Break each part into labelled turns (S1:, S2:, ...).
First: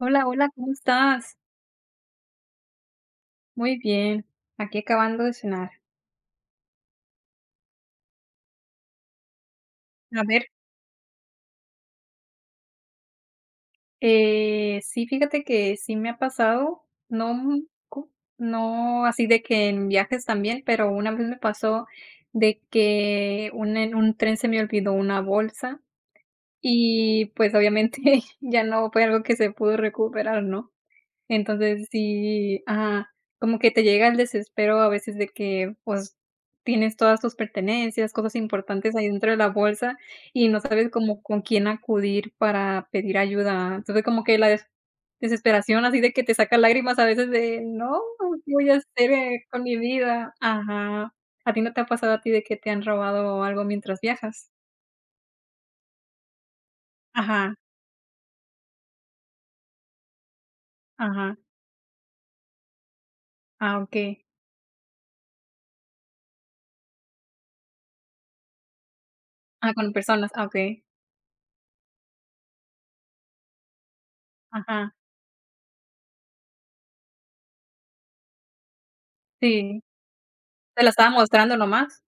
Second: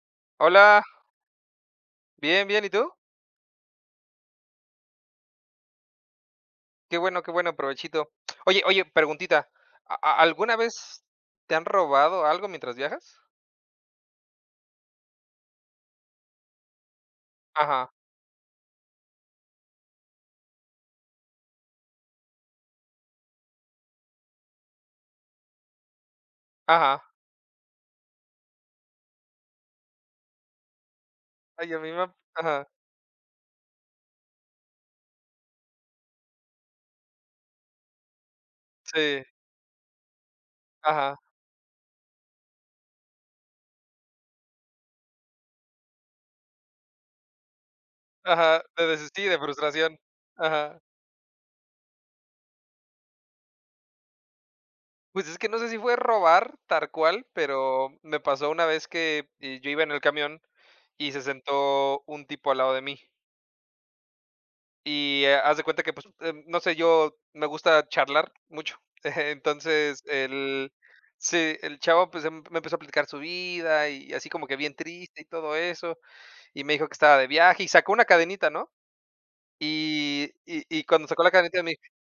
S1: Hola, hola, ¿cómo
S2: Hola.
S1: estás?
S2: Bien, bien, y, ¿tú?
S1: Muy bien, aquí acabando de cenar.
S2: Qué bueno, qué bueno, provechito. Oye, oye, preguntita, ¿a a
S1: A ver.
S2: alguna vez te han robado algo mientras viajas?
S1: Eh, sí, fíjate que sí me ha pasado. No
S2: Ajá.
S1: co no así de que en viajes también, pero una vez me pasó de que, un en un tren se me olvidó una bolsa.
S2: Ajá.
S1: Y, pues, obviamente ya no fue algo que se pudo recuperar, ¿no?
S2: Ay, a
S1: Entonces
S2: mí me ha
S1: sí,
S2: Ajá.
S1: ajá, como que te llega el desespero a veces de que, pues, tienes todas tus pertenencias, cosas importantes ahí
S2: Sí.
S1: dentro de la bolsa, y no sabes
S2: Ajá.
S1: como con quién acudir para pedir ayuda. Entonces, como que la des desesperación, así de que te saca lágrimas a veces de: "No, ¿qué
S2: Ajá,
S1: voy a
S2: de
S1: hacer
S2: desistir, de
S1: con mi
S2: frustración,
S1: vida?".
S2: ajá.
S1: Ajá, ¿a ti no te ha pasado a ti de que te han robado algo mientras viajas?
S2: Pues, es que no sé si fue robar, tar cual,
S1: Ajá.
S2: pero, me pasó una vez que, yo iba en el camión y se
S1: Ajá.
S2: sentó un tipo al lado de mí
S1: Ah, okey.
S2: Y, eh, haz de cuenta que, pues, eh, no sé, yo me gusta charlar mucho.
S1: Ah, con
S2: Entonces,
S1: personas, ah,
S2: el,
S1: okey.
S2: sí, el chavo, pues, emp me empezó a explicar su vida y así como que bien
S1: Ajá.
S2: triste y todo eso, y me dijo que estaba de viaje, y sacó una cadenita, ¿no?
S1: Sí,
S2: Y y
S1: ¿te
S2: y
S1: la
S2: cuando
S1: estaba
S2: sacó la
S1: mostrando
S2: cadenita,
S1: nada
S2: me
S1: más?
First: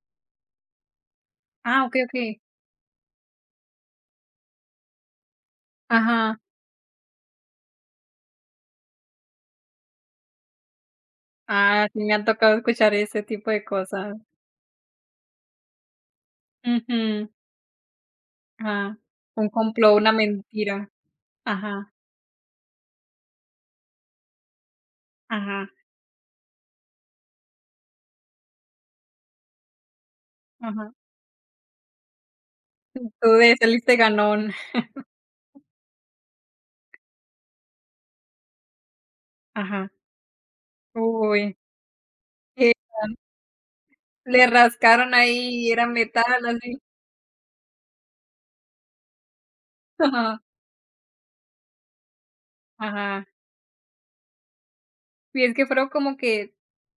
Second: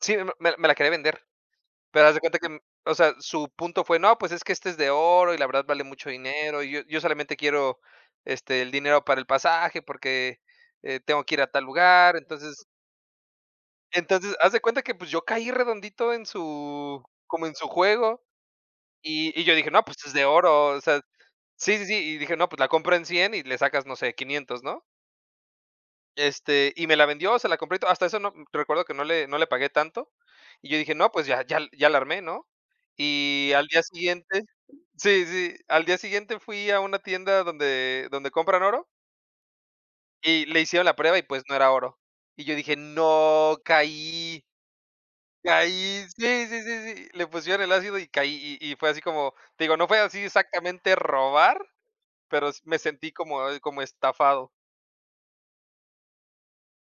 S2: Sí, me me la me la quería vender,
S1: Ah, okey,
S2: pero haz de
S1: okey.
S2: cuenta que, o sea, su punto fue, no, pues, es que esta es de oro, y la verdad vale mucho
S1: Ajá.
S2: dinero, y yo yo solamente quiero, este, el dinero para el pasaje, porque, eh, tengo que ir a tal
S1: Ah, sí, me
S2: lugar.
S1: ha tocado
S2: Entonces
S1: escuchar ese tipo de cosas.
S2: Entonces, haz de cuenta que, pues, yo caí redondito en su,
S1: Ujú.
S2: como en su juego,
S1: Ah,
S2: y y
S1: un
S2: yo dije, no,
S1: complot,
S2: pues,
S1: una
S2: es de oro, o
S1: mentira.
S2: sea sí, sí,
S1: Ajá.
S2: sí, y dije, no, pues, la compro en 100 y le sacas, no sé, 500, ¿no?
S1: Ajá.
S2: Este, y me la vendió, se la compré y todo. Hasta eso no, recuerdo que no le no le pagué tanto. Y yo
S1: Ajá.
S2: dije, no, pues, ya ya ya la armé, ¿no?
S1: Tú tú
S2: Y
S1: de,
S2: al día
S1: saliste
S2: siguiente
S1: ganón.
S2: sí, sí, al día siguiente fui a una tienda donde donde compran oro
S1: Ajá.
S2: y le hicieron la prueba, y, pues,
S1: Uy.
S2: no era oro. Y yo dije:
S1: [unintelligible]
S2: "No, caí"
S1: Le rascaron ahí y era
S2: Caí,
S1: metal,
S2: sí, sí,
S1: así.
S2: sí, sí, le pusieron el ácido y caí, y y fue así como, te digo, no fue así
S1: Ajá.
S2: exactamente robar, pero me sentí
S1: Ajá.
S2: como como estafado.
S1: Y es que, fueron como que,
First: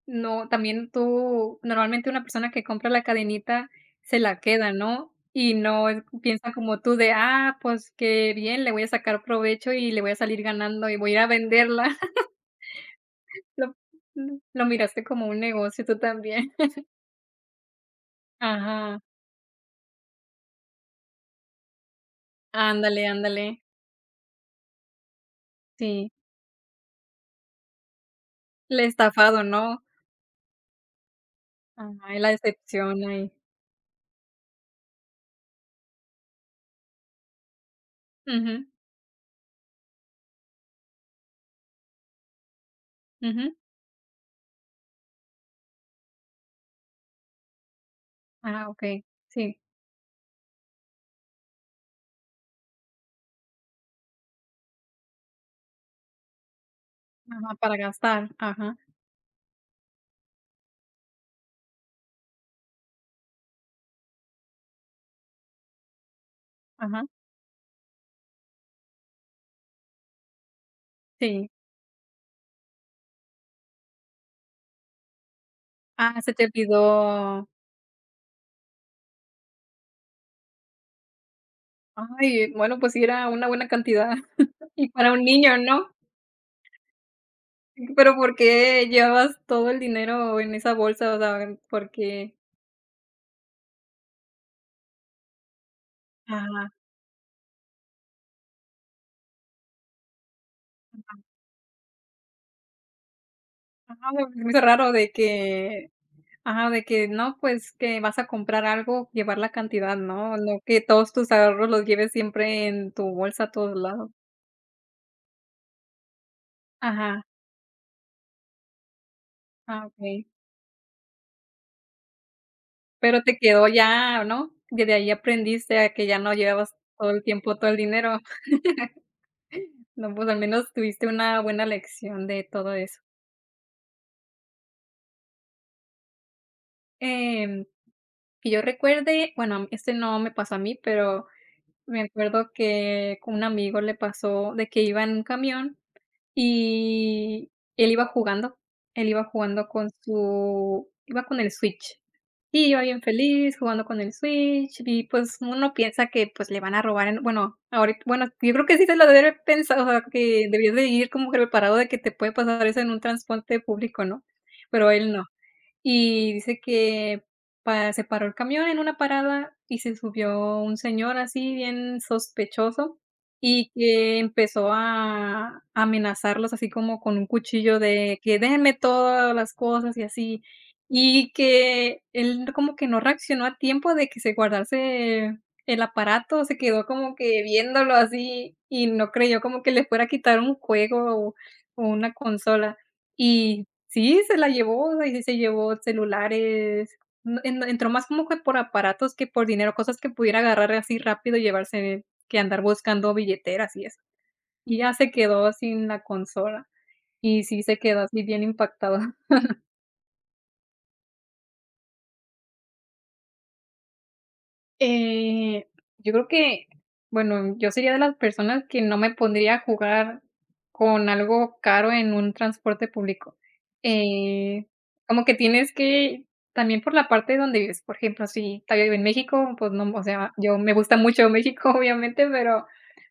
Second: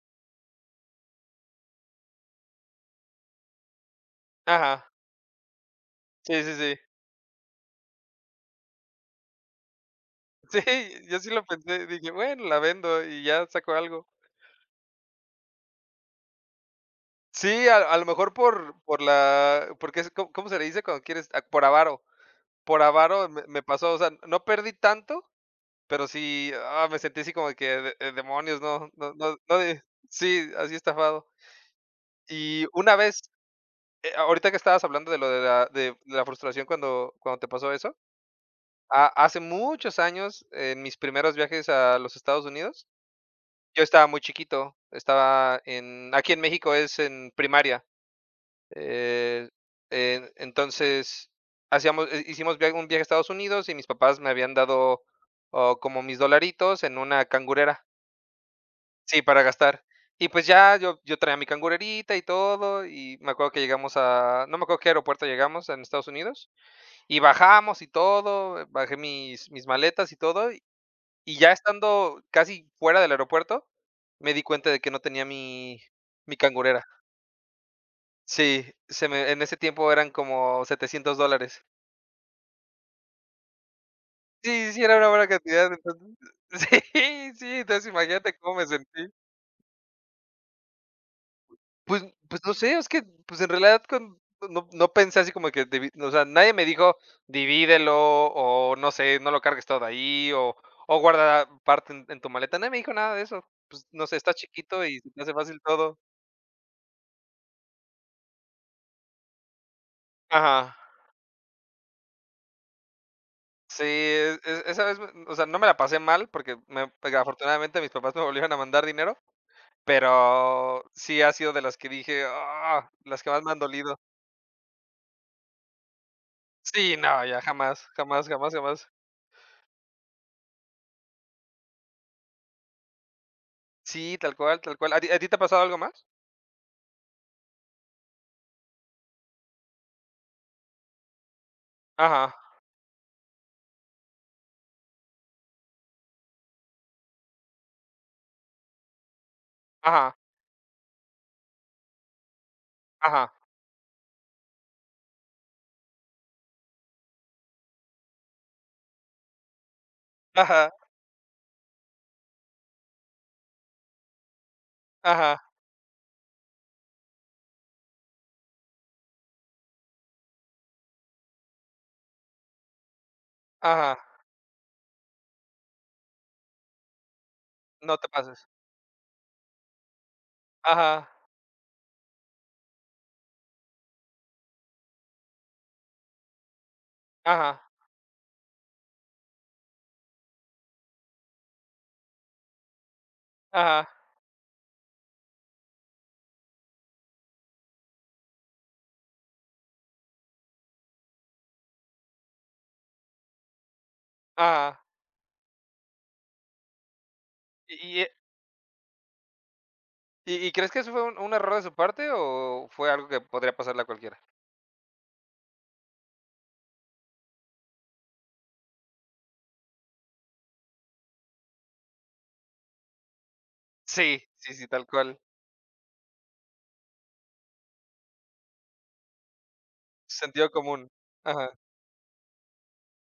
S1: no, también tú normalmente una persona que compra la cadenita se la queda,
S2: Ajá.
S1: ¿no?, y no es
S2: Sí,
S1: piensa
S2: sí, sí.
S1: como tú de: "Ah, pues, qué bien, le voy a sacar provecho, y le voy a salir
S2: Sí,
S1: ganando, y voy
S2: yo
S1: a
S2: sí lo
S1: venderla",
S2: pensé, dije: "Bueno, la vendo, y ya saco
S1: lo
S2: algo".
S1: lo miraste como un negocio tú también.
S2: Sí, a a lo mejor, por
S1: Ajá.
S2: por la porque es, ¿co cómo se le dice cuando quieres?, por avaro, por
S1: Ándale,
S2: avaro me
S1: ándale.
S2: me pasó, o sea, no perdí tanto, pero
S1: Sí.
S2: sí, ah, me sentí así como que de: "Eh, demonios",
S1: El
S2: no no no
S1: estafado,
S2: no
S1: ¿no?
S2: de Sí, así estafado.
S1: Ah, es la
S2: Y una
S1: excepción
S2: vez,
S1: ahí.
S2: eh, ahorita que estabas hablando de lo de la de de la frustración, cuando cuando te pasó eso,
S1: Ujú.
S2: ha hace muchos años, en mis primeros viajes a los Estados Unidos,
S1: Ujú.
S2: yo estaba muy chiquito, estaba en aquí en México es en primaria,
S1: Ah, okey,
S2: eh,
S1: sí.
S2: e entonces, hacíamos hi hicimos viaj un viaje a Estados Unidos y mis papás me habían dado, oh, como mis dolaritos en una
S1: Ajá, para
S2: cangurera.
S1: gastar, ajá.
S2: Sí, para gastar, y, pues, ya, yo yo traía mi cangurerita y todo, y me acuerdo que llegamos a no me acuerdo qué aeropuerto llegamos en Estados Unidos,
S1: Ajá.
S2: y bajamos y todo, bajé mis mis maletas y todo, y
S1: Sí.
S2: ya estando casi fuera del aeropuerto, me di cuenta de que no tenía mi
S1: Ah, se
S2: mi
S1: te
S2: cangurera.
S1: olvidó.
S2: Sí, se me en ese tiempo eran como $700 dólares.
S1: Ay, bueno, pues, sí era una buena cantidad
S2: Sí, sí
S1: y
S2: era una
S1: para un
S2: buena
S1: niño,
S2: cantidad,
S1: ¿no?
S2: entonces, sí, sí, entonces
S1: Pero, ¿por
S2: imagínate cómo me
S1: qué
S2: sentí.
S1: llevabas todo el dinero en esa bolsa, o sea, por
S2: Pues
S1: qué?
S2: pues, no sé, es que, pues, en realidad cuan no no pensé así como que divi o sea, nadie me
S1: Ajá.
S2: dijo: "Divídelo", o, no sé, "No lo cargues todo ahí", o o,
S1: Ajá.
S2: "Guarda parte en en tu maleta", nadie me dijo nada de eso, pues, no
S1: Ajá,
S2: sé, estaba
S1: [unintelligible] se me hizo
S2: chiquito
S1: raro
S2: y
S1: de
S2: se te hace fácil
S1: que
S2: todo.
S1: Ajá, de que no, pues, que vas a comprar algo, llevar la cantidad, ¿no?, no
S2: Ajá.
S1: que todos tus ahorros los lleves siempre en tu bolsa a todos
S2: Sí,
S1: lados.
S2: e e esa vez, o sea, no me la pasé mal porque me porque
S1: Ajá.
S2: afortunadamente, mis papás me volvieron a mandar dinero,
S1: Ah, okey.
S2: pero, sí ha sido de las que dije: "¡Ah!",
S1: Pero
S2: las que
S1: te
S2: más me han
S1: quedó
S2: dolido.
S1: ya, ¿no?, desde ahí aprendiste a que ya no llevabas
S2: Sí,
S1: todo
S2: no,
S1: el
S2: ya
S1: tiempo todo el
S2: jamás,
S1: dinero,
S2: jamás, jamás, jamás.
S1: no pues, al menos tuviste una buena lección de todo eso.
S2: Sí, tal cual, tal cual. ¿A ti a ti te ha pasado algo más?
S1: Em, que yo recuerde, bueno, este, no me pasó a mí, pero me
S2: Ajá.
S1: acuerdo que con un amigo le pasó, de que iba en un camión, y él iba jugando él iba jugando con
S2: Ajá.
S1: su iba con el Switch, iba bien
S2: Ajá.
S1: feliz jugando con el Switch y, pues, uno piensa que, pues, le van a robar en bueno, ahorita bueno, yo creo que sí se lo debió de haber pensado, a que debió
S2: Ajá.
S1: de ir como que preparado de que te puede pasar eso en un transporte público, ¿no? Pero él no.
S2: Ajá.
S1: Y dice que, pa se paró el camión en una parada y se subió un señor así bien sospechoso, y
S2: Ajá.
S1: que empezó a amenazarlos así como con un cuchillo
S2: No te
S1: de: "Que
S2: pases.
S1: denme todas las cosas", y así.
S2: Ajá.
S1: Y que él como que no reaccionó a tiempo de que se guardase el aparato, se quedó como que
S2: Ajá.
S1: viéndolo así y no creyó como que le fuera a quitar un juego o o una consola. Y
S2: Ajá.
S1: sí, se la llevó, ahí sí se llevó celulares, en en entró más como que por aparatos que por dinero, cosas que pudiera agarrar así rápido y llevarse de que andar buscando billeteras y eso.
S2: Ajá.
S1: Y ya se quedó sin la consola, y sí se
S2: Y,
S1: quedó
S2: y, eh
S1: así bien impactado.
S2: Y y, ¿crees que eso fue un un error de su parte o fue algo que podría pasarle a cualquiera?
S1: Eh, yo creo que, bueno, yo sería de las personas que no me pondría a jugar con algo caro, en un transporte público,
S2: Sí, sí,
S1: eh,
S2: sí, tal cual.
S1: como que tienes que, también por la parte donde vives, por ejemplo, si todavía vive en México, pues, no, o sea,
S2: Sentido
S1: yo me
S2: común.
S1: gusta mucho
S2: Ajá.
S1: México, obviamente, pero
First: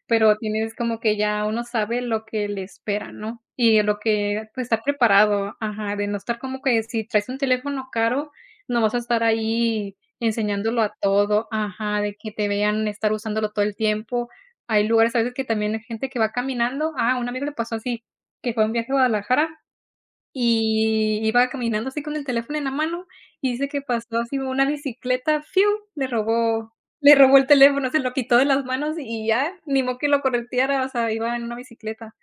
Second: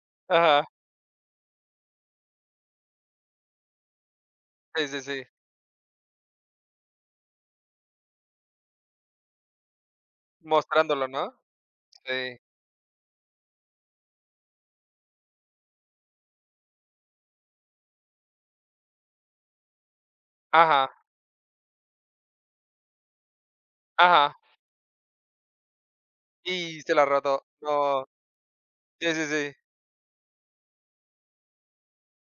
S1: pero
S2: Ajá.
S1: tienes como que ya uno sabe lo que le espera, ¿no? Y lo que, pues, estar
S2: Sí, sí, sí.
S1: preparado ajá, de no estar como que si traes un teléfono caro, no vas a estar ahí enseñándolo a
S2: Mostrándolo, ¿no?
S1: todo ajá, de que
S2: Sí.
S1: te vean estar usándolo todo el tiempo. Hay lugares, a veces, que también hay gente que va caminando a un amigo le pasó así, que fue un viaje a Guadalajara
S2: Ajá.
S1: y iba caminando así, con el teléfono en la mano, y dice que pasó
S2: Ajá.
S1: así, una bicicleta, fiu le robó
S2: Y se la
S1: le robó
S2: rató,
S1: el teléfono, se
S2: no.
S1: lo quitó de las manos
S2: Sí, sí,
S1: y ya,
S2: sí.
S1: ni modo que lo correteara, o sea, iba en una bicicleta.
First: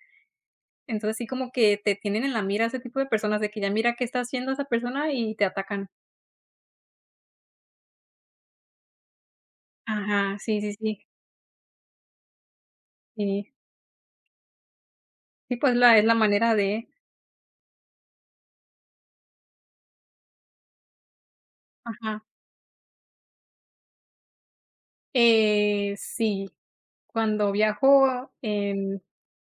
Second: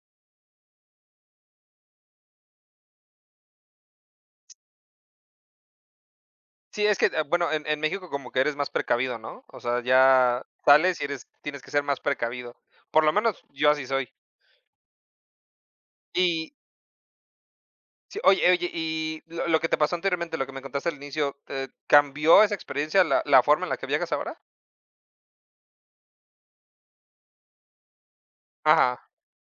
S1: Entonces, sí como que te tienen en la mira, ese tipo de personas, de que ya mira qué está haciendo
S2: S
S1: esa persona y te atacan.
S2: Sí, es que, eh, bueno, en en México como que eres más precavido, ¿no? O sea,
S1: Ajá.
S2: ya
S1: Sí, sí, sí.
S2: sales y eres, tienes que ser más precavido. Por lo menos,
S1: Sí.
S2: yo así soy.
S1: Sí, pues, la es la
S2: Y
S1: manera de
S2: Sí, oye oye, y lo lo que te pasó anteriormente, lo que me contaste al inicio, eh,
S1: Ajá.
S2: ¿cambió esa experiencia la la forma en la que viajas ahora?
S1: Eh, si cuando viajo en
S2: Ajá.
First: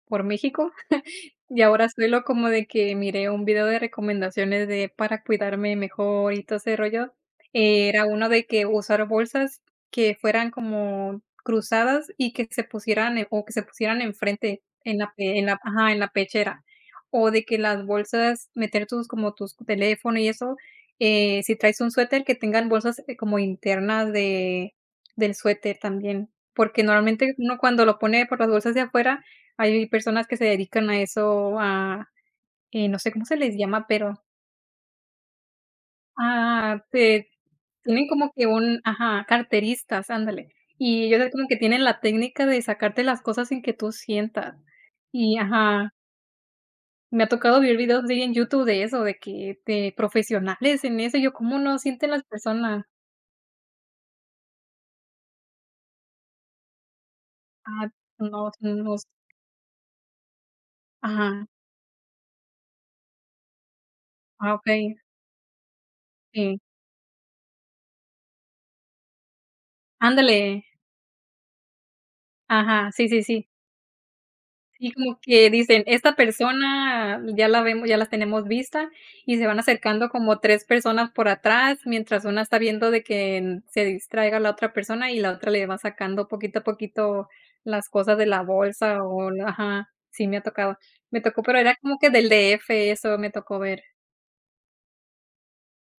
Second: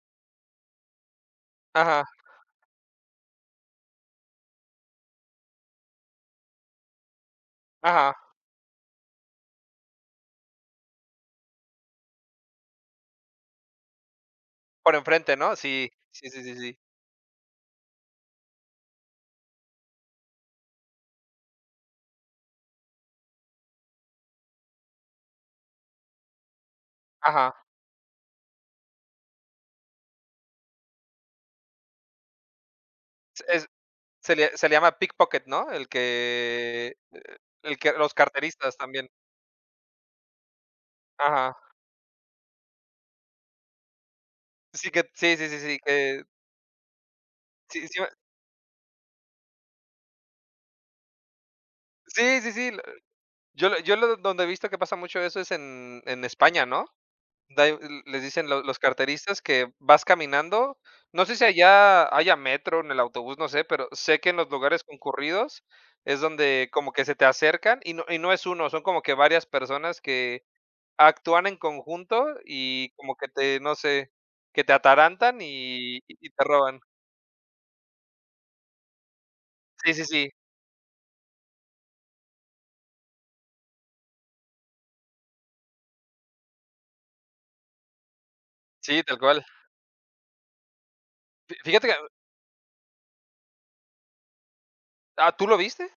S1: por México, ya ahora
S2: Ajá.
S1: suelo como de que, miré un video de recomendaciones de para cuidarme mejor, y todo ese rollo. Eh, era
S2: Ajá.
S1: uno de que usar bolsas que fueran como cruzadas y que se pusieran o que se pusieran enfrente
S2: Por
S1: en la
S2: enfrente,
S1: en
S2: ¿no?
S1: la
S2: Sí,
S1: ajá, en la
S2: sí, sí, sí,
S1: pechera
S2: sí.
S1: o de que las bolsas meter tus como tus teléfono y eso, eh, si traes un suéter tenga bolsas, eh, como interna de del suéter también. Porque normalmente uno
S2: Ajá.
S1: cuando lo pone por las bolsas de afuera hay personas que se dedican a eso, a, eh, no se como se
S2: Se
S1: les
S2: es
S1: llama pero
S2: se le se le llama pickpocket, ¿no? El
S1: Ah
S2: que,
S1: te,
S2: el que
S1: tienen
S2: los
S1: como que
S2: carteristas
S1: un,
S2: también.
S1: ajá, carteristas, ándale. Y ellos hacen como
S2: Ajá.
S1: que tienen la técnica de sacarte las cosas sin que tú sientas.
S2: Sí, que,
S1: Y,
S2: sí, sí, sí, sí
S1: ajá
S2: que
S1: Me ha tocado ver
S2: Sí, sí,
S1: videos
S2: me
S1: de ahí en YouTube de eso, de que, de profesionales en eso. Y yo, ¿cómo no sienten las
S2: Sí, sí, sí, lo.
S1: personas?
S2: Yo lo yo lo donde he visto que pasa mucho eso es en en España, ¿no? Da y
S1: Ah,
S2: el, les dicen
S1: no
S2: los
S1: sé,
S2: los
S1: no sé.
S2: carteristas que vas caminando, no sé si
S1: Ajá.
S2: allá haya metro en el autobús, no sé, pero sé que en los
S1: Ah,
S2: lugares
S1: okey.
S2: concurridos es
S1: Sí.
S2: donde como que se te acercan, y no y no es 1, son como que varias personas que
S1: Ándale.
S2: actúan en conjunto y
S1: Ajá, sí,
S2: como
S1: sí,
S2: que
S1: sí.
S2: te, no sé, que te
S1: Sí, como
S2: atarantan
S1: que dicen,
S2: y
S1: esta
S2: y te roban.
S1: persona ya la vem ya las tenemos vista, y se van
S2: Sí, sí,
S1: acercando
S2: sí.
S1: como 3 personas por atrás, mientras una está viendo de que en se distraiga la otra persona y la otra le va sacando poquito a poquito las cosas de la
S2: Sí,
S1: bolsa
S2: tal
S1: o
S2: cual.
S1: la ajá, sí me ha tocado. Me tocó,
S2: Fi
S1: pero era
S2: fíjate que
S1: como que del de efe eso me tocó ver.
S2: Ah, ¿tú lo viste?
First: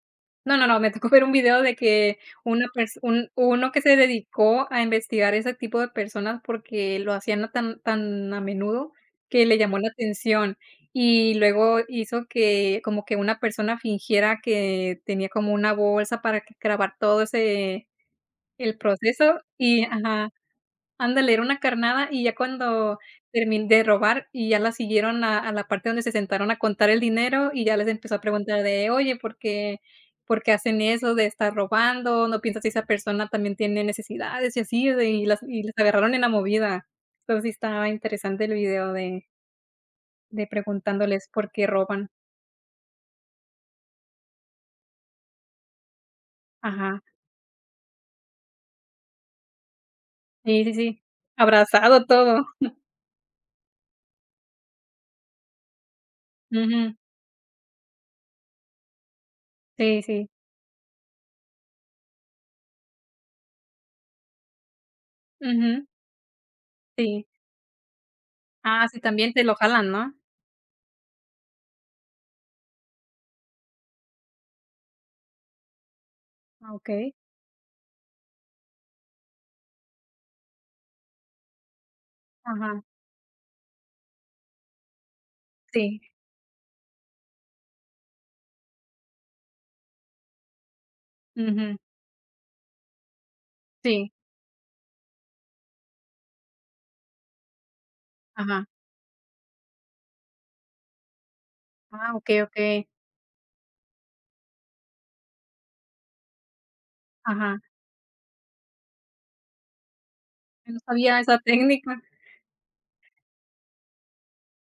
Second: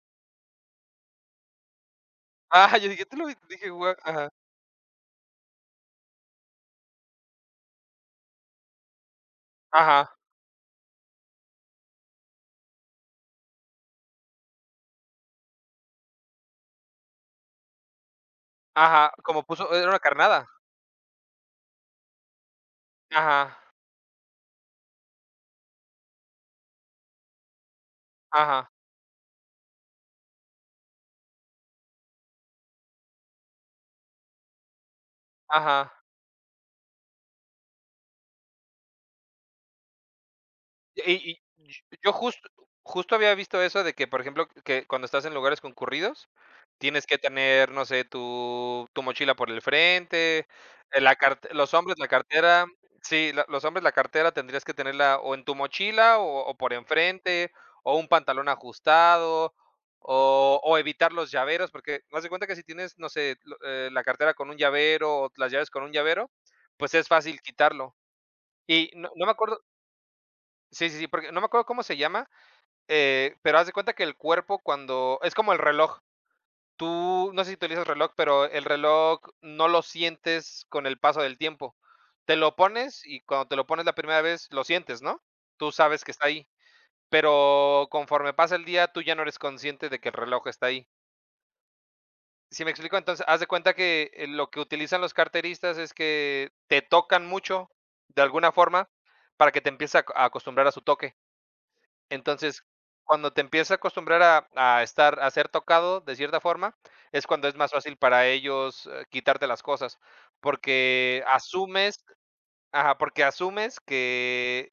S1: No, no, no, me tocó ver un video de que, una
S2: Ajá, yo
S1: perso
S2: dije: "Tú lo
S1: un
S2: vi".
S1: uno
S2: Dije:
S1: que se
S2: "Wao". Ajá.
S1: dedicó a investigar ese tipo de personas porque lo hacían tan tan a menudo, que le llamó la
S2: Ajá.
S1: atención. Y luego hizo que, como que una persona fingiera que, tenía como una bolsa para grabar todo ese el
S2: Ajá,
S1: proceso
S2: como puso e
S1: y
S2: era una
S1: Ajá,
S2: carnada.
S1: ándale era una carnada y ya cuando,
S2: Ajá.
S1: termin de robar y ya la siguieron a a la parte donde se sentaron a contar el dinero y ya les empezó a preguntar
S2: Ajá.
S1: de: "Oye, ¿por qué? ¿Por qué hacen eso de estar robando? ¿No piensas si esa persona también tiene necesidades?". Y así de y las y las
S2: Ajá.
S1: agarraron en la movida. Entonces sí estaba interesante el video de de
S2: Y
S1: preguntándoles
S2: y
S1: por qué
S2: y
S1: roban.
S2: yo justo justo había visto eso de que, por ejemplo, que, cuando estás en lugares concurridos,
S1: Ajá.
S2: tienes que tener, no sé, tu, tu mochila por el frente,
S1: Sí, sí, sí.
S2: la carte los hombres,
S1: Abrazado,
S2: la
S1: todo.
S2: cartera. Sí, lo los hombres, la cartera tendrías que tenerla o en tu mochila o o por
S1: Ujú.
S2: enfrente, o un pantalón ajustado,
S1: Sí, sí.
S2: o o evitar los llaveros, porque, haz de cuenta que si tienes, no sé, lo eh, la cartera con un llavero o las llaves con
S1: Ujú.
S2: un llavero, pues, es
S1: Sí.
S2: fácil quitarlo.
S1: Ah
S2: Y
S1: sí,
S2: no no me
S1: también te lo
S2: acuerdo
S1: jalan, ¿no?
S2: Sí, sí, sí, porque, no me acuerdo cómo se llama, eh, pero haz de cuenta que el cuerpo cuando, es como el reloj.
S1: Ah, okey.
S2: Tú, no sé si utilizas el reloj, pero el reloj no lo sientes con el paso del tiempo. Te lo
S1: Ajá.
S2: pones y cuando te lo pones la primera vez, lo sientes, ¿no? Tú
S1: Sí.
S2: sabes que está ahí, pero, conforme pasa el día, tú ya no eres consciente de que el reloj está ahí.
S1: Ujú.
S2: ¿Si me explico? Entonces, haz de cuenta
S1: Sí.
S2: que lo que utilizan los carteristas es que, te tocan mucho, de alguna
S1: Ajá.
S2: forma, para que te empieces a acostumbrar a su toque.
S1: Ah, okey,
S2: Entonces,
S1: okey.
S2: cuando te empiezas a acostumbrar a a estar a ser tocado, de cierta forma, es cuando es
S1: Ajá.
S2: más fácil para ellos, eh, quitarte las cosas,
S1: Yo no sabía
S2: porque
S1: esa técnica.
S2: asumes ajá, porque asumes que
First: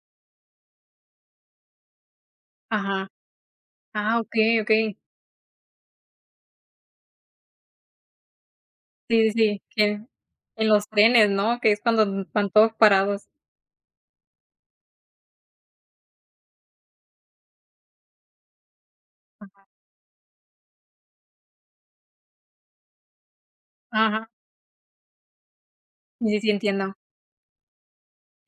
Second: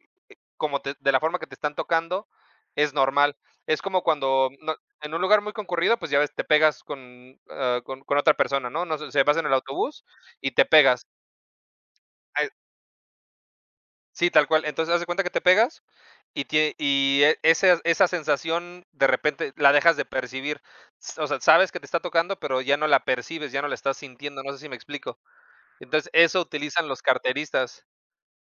S2: como te de la forma que te están tocando, es
S1: Ajá.
S2: normal. Es como
S1: Ah,
S2: cuando
S1: okey,
S2: no
S1: okey.
S2: en un lugar muy concurrido, pues, ya ves, te pegas con, ah, con con otra persona, ¿no?, no sé, o sea,
S1: Sí,
S2: vas en el
S1: sí, que
S2: autobús y te
S1: en los
S2: pegas.
S1: trenes, ¿no?, que es cuando
S2: Ay.
S1: van todos parados.
S2: Sí, tal cual. Entonces, haz de cuenta que te pegas y tie y, eh, ese esa sensación, de repente,
S1: Ajá.
S2: la dejas de percibir. S o sea, sabes que te está tocando, pero ya no la percibes, ya no la estás
S1: Ajá.
S2: sintiendo, no sé si me explico. Entonces,
S1: Sí, sí,
S2: eso
S1: sí,
S2: utilizan
S1: entiendo.
S2: los carteristas.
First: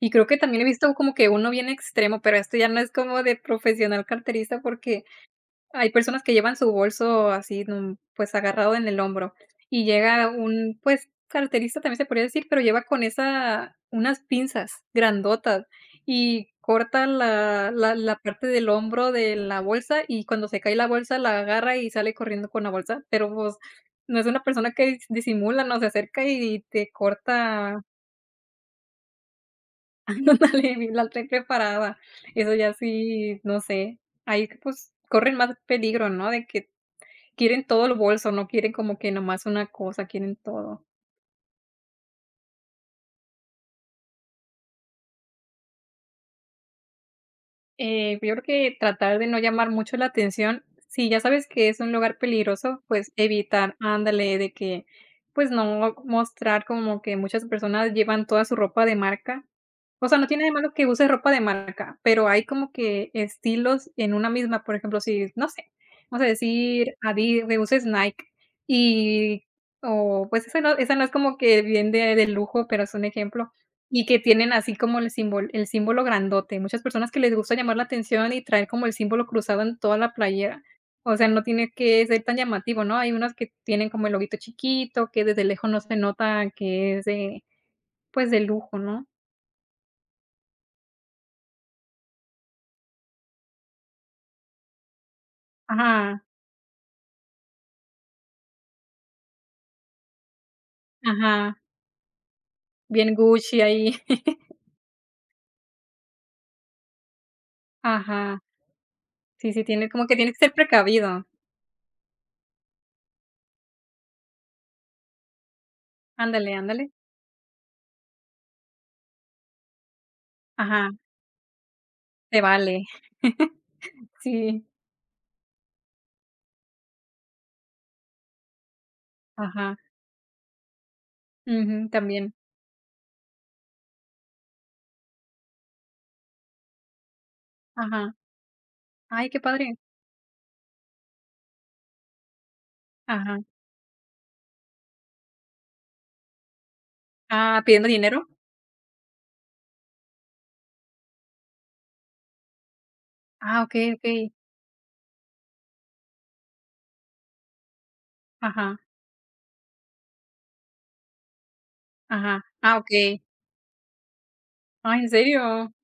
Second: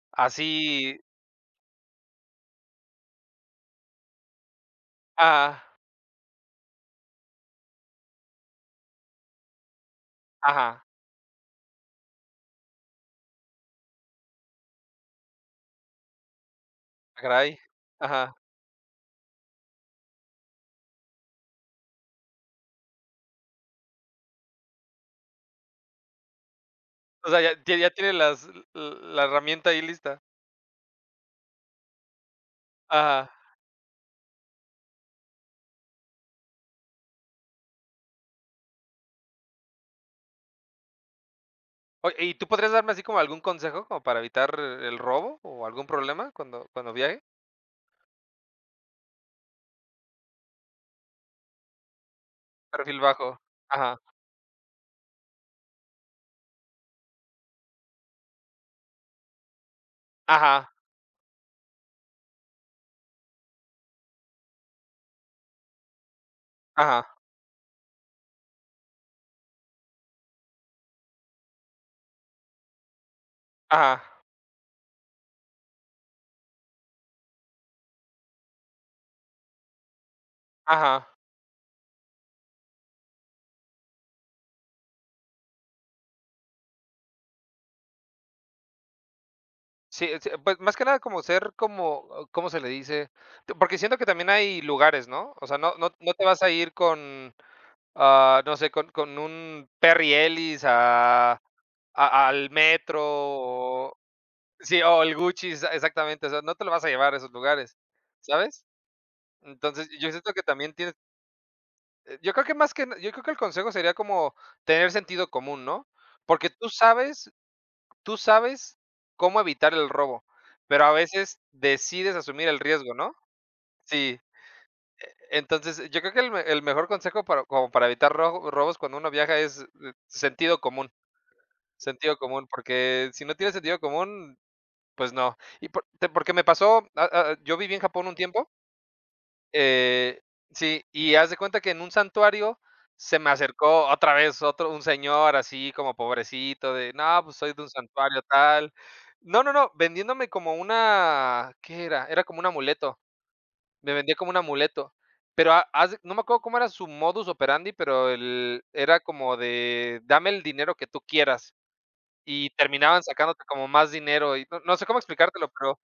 S1: Y creo que, también he visto
S2: Así
S1: como que uno bien extremo, pero esto ya no es como de profesional carterista, porque
S2: Ajá.
S1: hay personas que llevan su bolso así, de un, pues, agarrado, en el hombro, y llega un,
S2: Ajá.
S1: pues, carterista, también se podría decir, pero lleva con esa, unas pinzas, grandotas y corta
S2: Ah, caray.
S1: la la la
S2: Ajá.
S1: parte del hombro de la bolsa, y cuando se cae la bolsa, la agarra y sale corriendo con la bolsa, pero pues, no es una persona que dis disimula, no, se acerca y te
S2: O sea, ¿ya ya
S1: corta
S2: ya tiene las l la herramienta ahí lista?
S1: Ándale, la traen preparada. Eso ya
S2: Ajá.
S1: sí, no sé, ahí, pues, corren más peligro, ¿no?, de que quieren todo el bolso, no quieren como que nada más una cosa, quieren todo.
S2: Oye, y, ¿tú podrías darme, así como algún consejo como para evitar el robo o algún problema cuando cuando viaje?
S1: Eh, pues yo creo que, tratar de no llamar mucho la atención, si ya sabes que es un lugar peligroso,
S2: Perfil
S1: pues
S2: bajo.
S1: evitar
S2: Ajá.
S1: andale, de que, pues no mostrar como que muchas personas llevan toda su ropa de marca. O sea, no tiene de
S2: Ajá.
S1: malo que use ropa de marca, pero hay como que, estilos en una misma, por ejemplo, si, no sé, vamos a decir,
S2: Ajá.
S1: adi de uses Nike y, o pues, esa no esa no es como que bien de de lujo, pero es un ejemplo,
S2: Ajá.
S1: y que tienen así como el simbol el símbolo grandote. Muchas personas que les gusta llamar la atención y traer como el símbolo cruzado en toda la playera,
S2: Ajá.
S1: o sea, no tiene que ser tan llamativo, ¿no? Hay unas que tienen como el loguito chiquito, que desde lejos no se nota que es de, pues, de lujo, ¿no?
S2: Sí, eh, sí, pues, más que nada, como ser como, ¿cómo se le dice? Eh, porque siento que también hay lugares, ¿no? O sea, no no no
S1: Ajá.
S2: te vas a ir con, ah no sé, con con un Perry Ellis a,
S1: Ajá.
S2: a al metro,
S1: Bien Gucci ahí.
S2: o, sí, o el Gucci, exa exactamente, o sea, no te lo vas a llevar a esos lugares,
S1: Ajá.
S2: ¿sabes?
S1: Sí, sí,
S2: Entonces,
S1: tiene como
S2: yo
S1: que tiene
S2: siento
S1: que
S2: que
S1: ser
S2: también tienes
S1: precavido.
S2: eh, yo creo que más que na yo creo que el consejo sería como, tener sentido común, ¿no? Porque
S1: Ándale,
S2: tú
S1: ándale.
S2: sabes, tú sabes, cómo evitar el robo, pero a
S1: Ajá
S2: veces decides
S1: Te
S2: asumir el
S1: vale.
S2: riesgo, ¿no? Sí.
S1: Sí.
S2: E entonces, yo creo que el el mejor consejo para como para evitar rog robos cuando uno viaja es,
S1: Ajá.
S2: eh, sentido común,
S1: Ujú,
S2: sentido
S1: también.
S2: común, porque si no tienes sentido común, pues no. Y por, te porque me pasó, ah ah, yo viví en Japón
S1: Ajá.
S2: un tiempo
S1: Ay, qué padre.
S2: eh sí, y haz de cuenta que en un santuario se me
S1: Ajá.
S2: acercó otra vez, otro un señor así como pobrecito de: "No, pues soy de
S1: Ah,
S2: un
S1: ¿pidiendo
S2: santuario
S1: dinero?
S2: tal". No, no, no, vendiéndome como una, ¿qué era? Era como un amuleto.
S1: Ah, okey,
S2: Me vendía como
S1: okey.
S2: un amuleto, pero a haz de no me acuerdo cómo era su modus operandi, pero el,
S1: Ajá.
S2: era como de dame el dinero que tú quieras,
S1: Ajá.
S2: y
S1: Ah,
S2: terminaban
S1: okey.
S2: sacándote como más dinero y no no sé cómo
S1: Ay, ¿en
S2: explicártelo,
S1: serio?
S2: pero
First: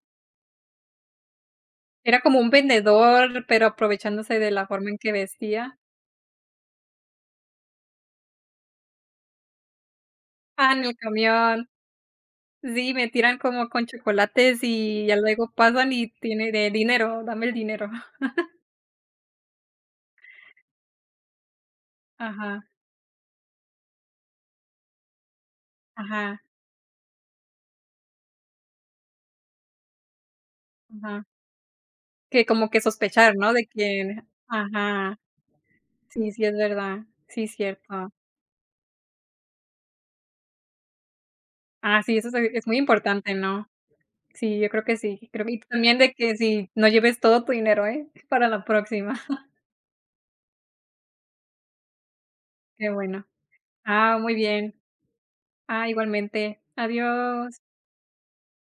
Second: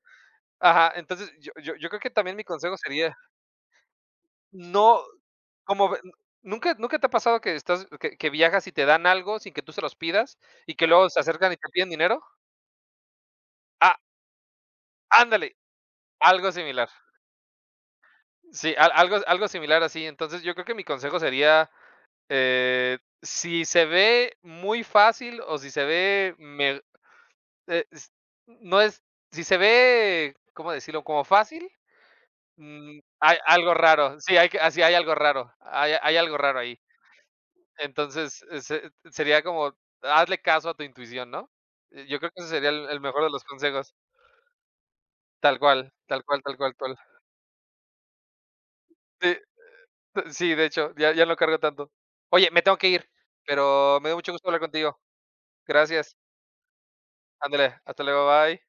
S2: ajá, entonces, yo yo yo creo que
S1: Era
S2: también
S1: como
S2: mi
S1: un
S2: consejo sería
S1: vendedor, pero aprovechándose de la forma en
S2: no,
S1: que vestía.
S2: como de ¿n nunca nunca te ha pasado que estás, que que viajas y te dan algo sin que tú se los pidas,
S1: Ah,
S2: y
S1: en
S2: que
S1: el
S2: luego se acercan y te
S1: camión.
S2: piden dinero?
S1: Sí, me tiran como con
S2: Ah
S1: chocolates y ya luego
S2: Ándale,
S1: pasan y
S2: algo
S1: tiene de:
S2: similar.
S1: "Dinero, dame el dinero".
S2: Sí, al algo, algo similar así, entonces, yo creo que mi consejo sería,
S1: Ajá.
S2: eh, si se ve muy fácil o si se ve,
S1: Ajá.
S2: me eh, s no es, si se ve, ¿cómo decirlo?
S1: Ajá.
S2: Como fácil,
S1: Que como que
S2: mm,
S1: sospechar,
S2: hay
S1: ¿no? De
S2: algo raro.
S1: quien
S2: Sí, hay que así hay algo
S1: Ajá.
S2: raro, hay hay
S1: Sí,
S2: algo
S1: sí es
S2: raro ahí.
S1: verdad, sí es cierto.
S2: Entonces, eh, se sería como, hazle caso a tu intuición, ¿no?
S1: Ah, sí,
S2: Yo
S1: eso
S2: creo
S1: es
S2: que ese
S1: obvio, es
S2: sería
S1: muy
S2: el el mejor de
S1: importante,
S2: los
S1: ¿no?
S2: consejos.
S1: Sí, yo creo que sí. Creo
S2: Tal
S1: y
S2: cual,
S1: también de
S2: tal
S1: que
S2: cual, tal
S1: si,
S2: cual,
S1: no
S2: cual.
S1: lleves todo tu dinero ¿eh? Para la próxima.
S2: Sí, eh, de hecho, ya ya no carga tanto. Oye, me tengo que
S1: Qué
S2: ir,
S1: bueno.
S2: pero, me dio
S1: Ah,
S2: mucho
S1: muy
S2: gusto hablar
S1: bien.
S2: contigo.
S1: Ah,
S2: Gracias.
S1: igualmente. Adiós.
S2: Ándale, hasta luego, bye.